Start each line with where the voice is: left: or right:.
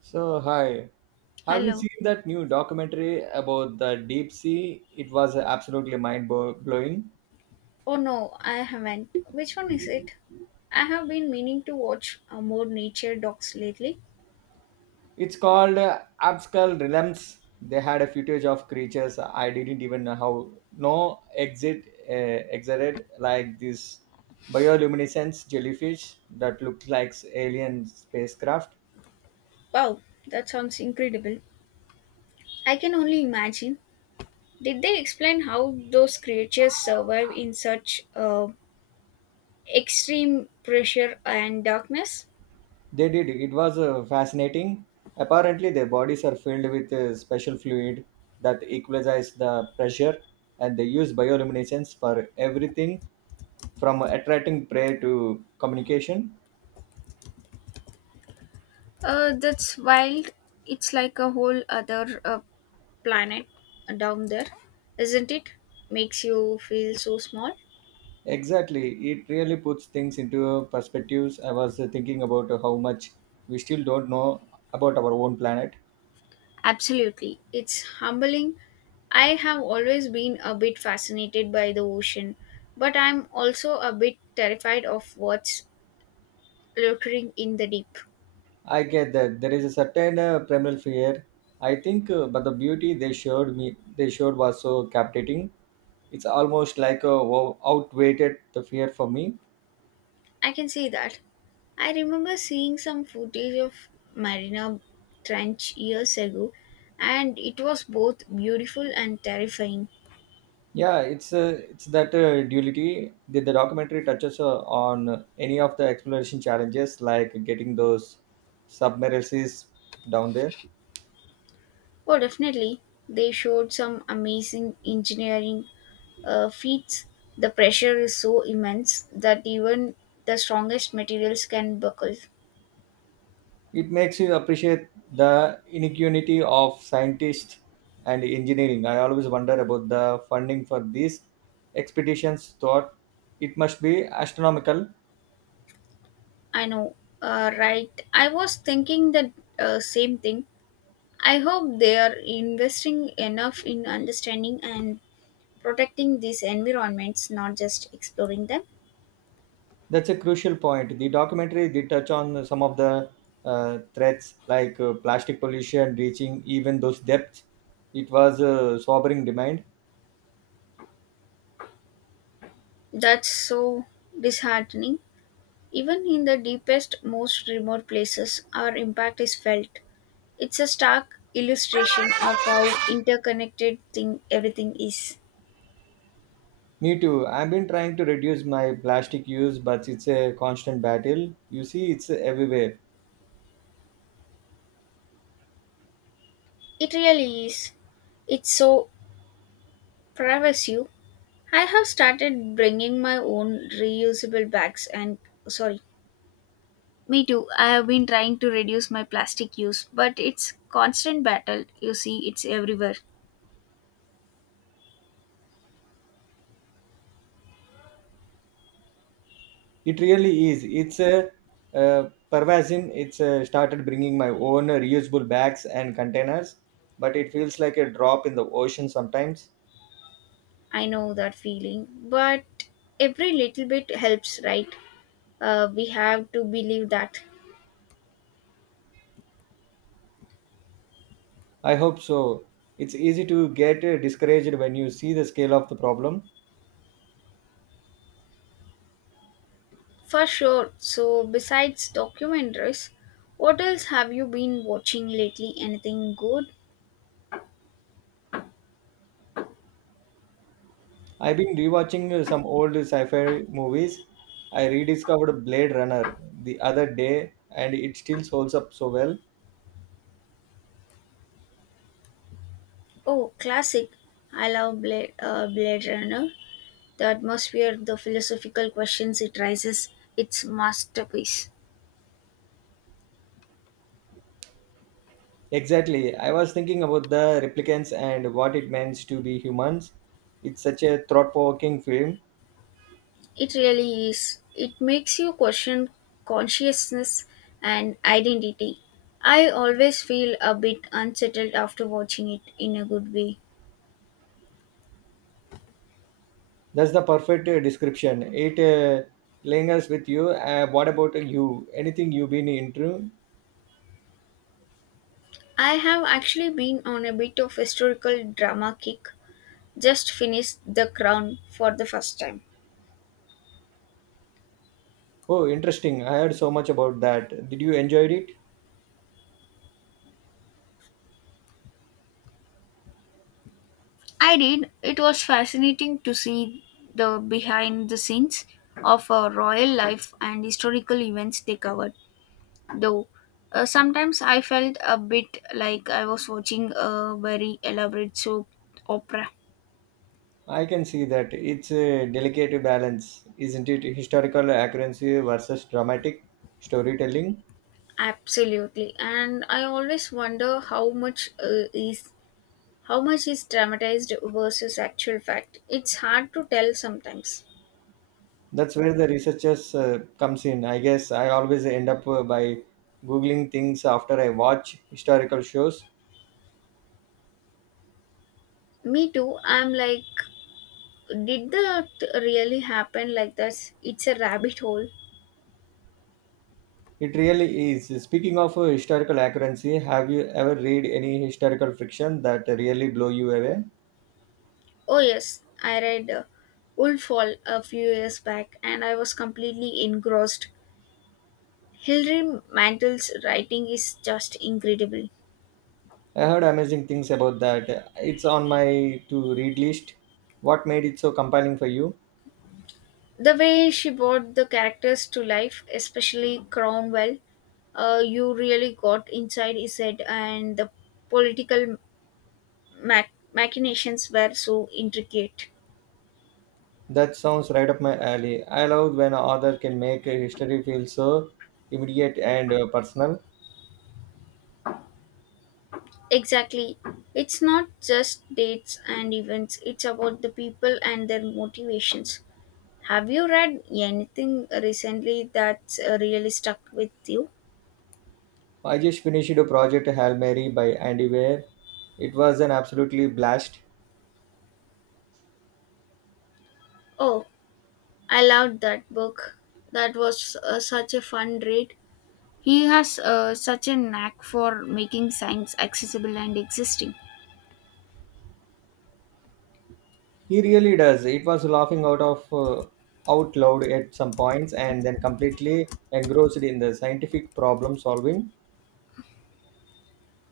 right: So, hi. Have you
left: Hello.
right: seen that new documentary about the deep sea? It was absolutely blowing.
left: Oh no, I haven't. Which one is it? I have been meaning to watch more nature docs lately.
right: It's called Abscal Realms. They had a footage of creatures I didn't even know how no exit exited like this bioluminescence jellyfish that looked like alien spacecraft.
left: Wow, that sounds incredible. I can only imagine. Did they explain how those creatures survive in such extreme pressure and darkness?
right: They did. It was fascinating. Apparently, their bodies are filled with a special fluid that equalizes the pressure, and they use bioluminescence for everything from attracting prey to communication.
left: That's wild. It's like a whole other planet down there, isn't it? Makes you feel so small.
right: Exactly. It really puts things into perspectives. I was thinking about how much we still don't know about our own planet.
left: Absolutely. It's humbling. I have always been a bit fascinated by the ocean, but I'm also a bit terrified of what's lurking in the deep.
right: I get that there is a certain primal fear. I think, but the beauty they showed was so captivating it's almost like a wow, outweighed the fear for me.
left: I can see that. I remember seeing some footage of Marina Trench years ago, and it was both beautiful and terrifying.
right: Yeah, it's that duality that the documentary touches on any of the exploration challenges like getting those submersibles down there.
left: Oh, definitely. They showed some amazing engineering feet. The pressure is so immense that even the strongest materials can buckle.
right: It makes you appreciate the inequality of scientists and engineering. I always wonder about the funding for these expeditions thought it must be astronomical.
left: I know, right? I was thinking the same thing. I hope they are investing enough in understanding and protecting these environments, not just exploring them.
right: That's a crucial point. The documentary did touch on some of the threats like plastic pollution reaching even those depths. It was a sobering demand.
left: That's so disheartening. Even in the deepest, most remote places, our impact is felt. It's a stark illustration of how interconnected thing everything is.
right: Me too. I've been trying to reduce my plastic use, but it's a constant battle. You see, it's everywhere.
left: It really is. It's so pervasive. I have started bringing my own reusable bags and sorry. Me too. I have been trying to reduce my plastic use, but it's constant battle. You see, it's everywhere.
right: It really is. It's a pervasin. It's started bringing my own reusable bags and containers, but it feels like a drop in the ocean sometimes.
left: I know that feeling, but every little bit helps, right? We have to believe that.
right: I hope so. It's easy to get discouraged when you see the scale of the problem.
left: For sure. So, besides documentaries, what else have you been watching lately? Anything good?
right: I've been rewatching some old sci fi movies. I rediscovered Blade Runner the other day and it still holds up so well.
left: Oh, classic. I love Blade Runner. The atmosphere, the philosophical questions it raises, it's masterpiece.
right: Exactly. I was thinking about the replicants and what it means to be humans. It's such a thought provoking film.
left: It really is. It makes you question consciousness and identity. I always feel a bit unsettled after watching it in a good way.
right: That's the perfect description. It lingers with you. What about you? Anything you've been into?
left: I have actually been on a bit of historical drama kick. Just finished The Crown for the first time.
right: Oh, interesting. I heard so much about that. Did you enjoy it?
left: I did. It was fascinating to see the behind the scenes of a royal life and historical events they covered. Though sometimes I felt a bit like I was watching a very elaborate soap opera.
right: I can see that it's a delicate balance, isn't it? Historical accuracy versus dramatic storytelling.
left: Absolutely, and I always wonder how much is dramatized versus actual fact. It's hard to tell sometimes.
right: That's where the researchers comes in. I guess I always end up by googling things after I watch historical shows.
left: Me too. I'm like, did that really happen like this? It's a rabbit hole.
right: It really is. Speaking of historical accuracy, have you ever read any historical fiction that really blow you away?
left: Oh, yes, I read Wolf Hall a few years back and I was completely engrossed. Hilary Mantel's writing is just incredible.
right: I heard amazing things about that. It's on my to read list. What made it so compelling for you?
left: The way she brought the characters to life, especially Cromwell, you really got inside his head, and the political machinations were so intricate.
right: That sounds right up my alley. I love when an author can make a history feel so immediate and personal.
left: Exactly. It's not just dates and events, it's about the people and their motivations. Have you read anything recently that's really stuck with you?
right: I just finished a project Hail Mary by Andy Weir. It was an absolutely blast.
left: Oh, I loved that book. That was such a fun read. He has such a knack for making science accessible and existing.
right: He really does. It was laughing out of out loud at some points and then completely engrossed in the scientific problem solving.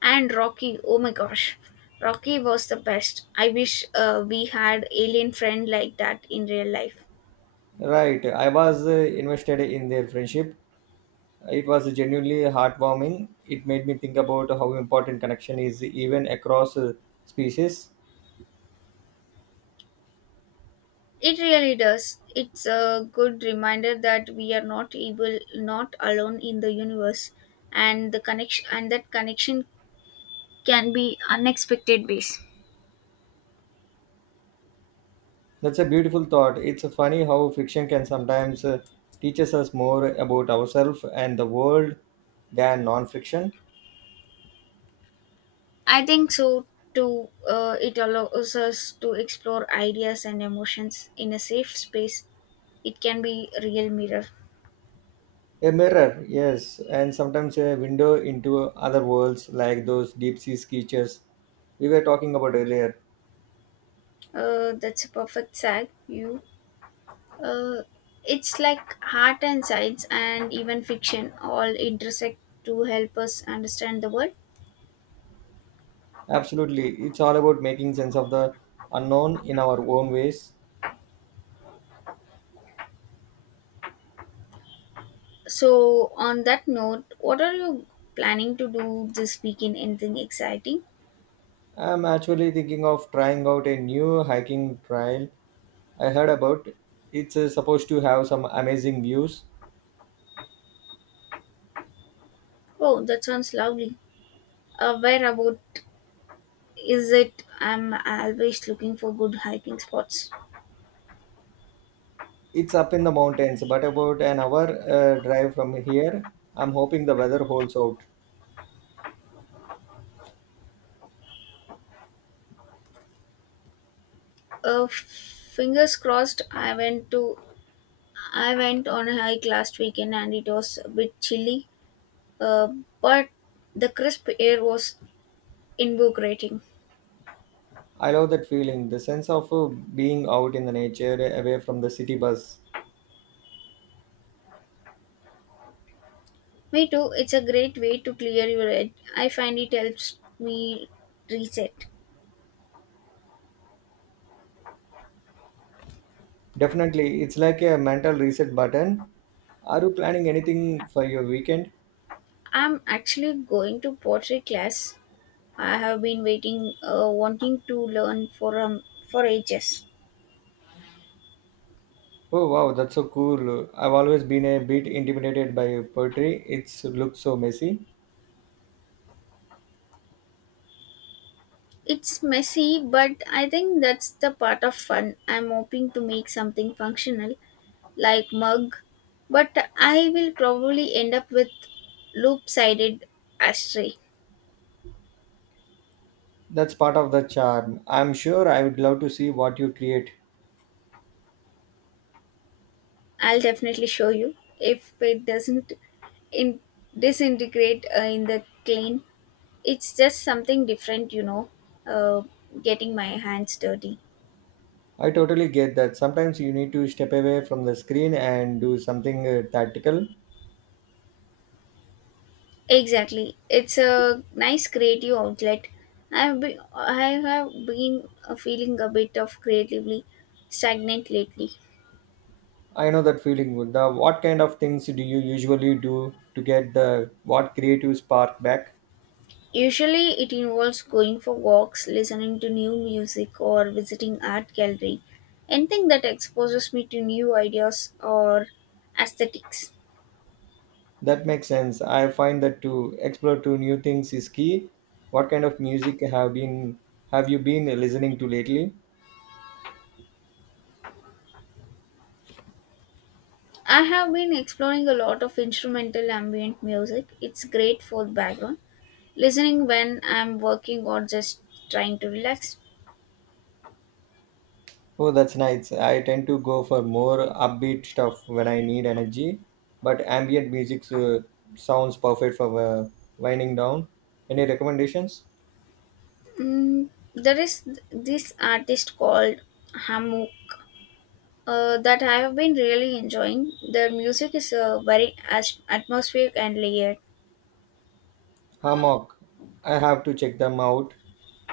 left: And Rocky, oh my gosh, Rocky was the best. I wish we had alien friend like that in real life.
right: Right, I was invested in their friendship. It was genuinely heartwarming. It made me think about how important connection is even across species.
left: It really does. It's a good reminder that we are not able, not alone in the universe, and the connection and that connection can be unexpected base.
right: That's a beautiful thought. It's funny how fiction can sometimes teaches us more about ourselves and the world than non-fiction.
left: I think so too. It allows us to explore ideas and emotions in a safe space. It can be a real mirror.
right: A mirror, yes, and sometimes a window into other worlds like those deep sea creatures we were talking about earlier.
left: That's a perfect sag. You. Uh, it's like art and science and even fiction all intersect to help us understand the world.
right: Absolutely, it's all about making sense of the unknown in our own ways.
left: So, on that note, what are you planning to do this weekend? Anything exciting?
right: I'm actually thinking of trying out a new hiking trail I heard about. It's supposed to have some amazing views.
left: Oh, that sounds lovely. Where about is it? I'm always looking for good hiking spots.
right: It's up in the mountains, but about an hour drive from here. I'm hoping the weather holds out.
left: Fingers crossed. I went on a hike last weekend and it was a bit chilly, uh, but the crisp air was invigorating.
right: I love that feeling, the sense of being out in the nature away from the city bus.
left: Me too. It's a great way to clear your head. I find it helps me reset.
right: Definitely, it's like a mental reset button. Are you planning anything for your weekend?
left: I'm actually going to pottery class. I have been wanting to learn for ages.
right: Oh wow, that's so cool. I've always been a bit intimidated by poetry. It's looks so messy.
left: It's messy, but I think that's the part of fun. I'm hoping to make something functional, like mug, but I will probably end up with loop-sided ashtray.
right: That's part of the charm. I'm sure I would love to see what you create.
left: I'll definitely show you if it doesn't in- disintegrate in the clean. It's just something different, you know, uh, getting my hands dirty.
right: I totally get that. Sometimes you need to step away from the screen and do something tactical.
left: Exactly. It's a nice creative outlet. I have been feeling a bit of creatively stagnant lately.
right: I know that feeling. What kind of things do you usually do to get the what creative spark back?
left: Usually, it involves going for walks, listening to new music, or visiting art gallery. Anything that exposes me to new ideas or aesthetics.
right: That makes sense. I find that to explore to new things is key. What kind of music have you been listening to lately?
left: I have been exploring a lot of instrumental ambient music. It's great for the background, listening when I'm working or just trying to relax.
right: Oh, that's nice. I tend to go for more upbeat stuff when I need energy, but ambient music sounds perfect for winding down. Any recommendations?
left: Mm, this artist called Hammock that I have been really enjoying. Their music is very atmospheric and layered.
right: Hammock. I have to check them out.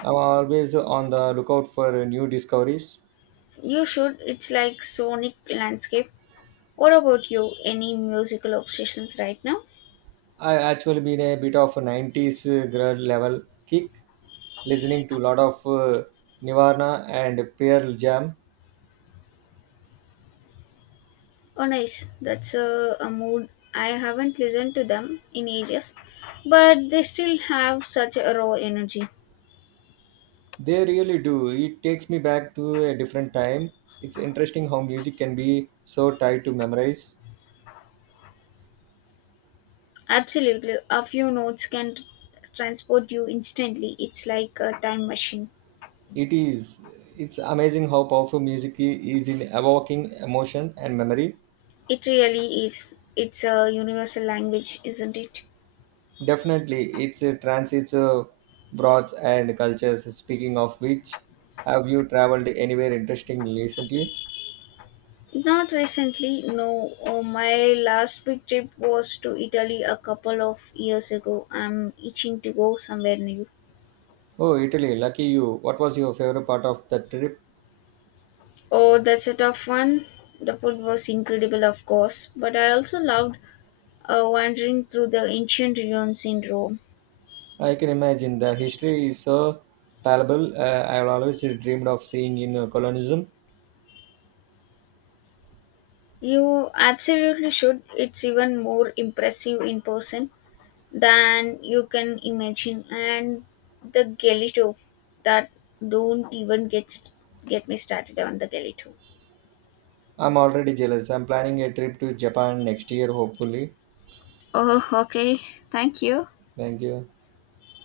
right: I'm always on the lookout for new discoveries.
left: You should. It's like sonic landscape. What about you? Any musical obsessions right now?
right: I've actually been a bit of a 90s girl level kick, listening to a lot of Nirvana and Pearl Jam.
left: Oh, nice. That's a mood. I haven't listened to them in ages, but they still have such a raw energy.
right: They really do. It takes me back to a different time. It's interesting how music can be so tied to memories.
left: Absolutely. A few notes can transport you instantly. It's like a time machine.
right: It is. It's amazing how powerful is in evoking emotion and memory.
left: It really is. It's a universal language, isn't it?
right: Definitely, it's a transits broads and cultures. Speaking of which, have you traveled anywhere interesting recently?
left: Not recently, no. Oh, my last big trip was to Italy a couple of years ago. I'm itching to go somewhere new.
right: Oh, Italy, lucky you. What was your favorite part of the trip?
left: Oh, that's a tough one. The food was incredible, of course, but I also loved wandering through the ancient ruins in Rome.
right: I can imagine the history is so palpable. I've always dreamed of seeing in colonialism.
left: You absolutely should. It's even more impressive in person than you can imagine. And the Galito that don't even get st- get me started on the Galito.
right: I'm already jealous. I'm planning a trip to Japan next year, hopefully.
left: Oh, okay. Thank you.
right: Thank you.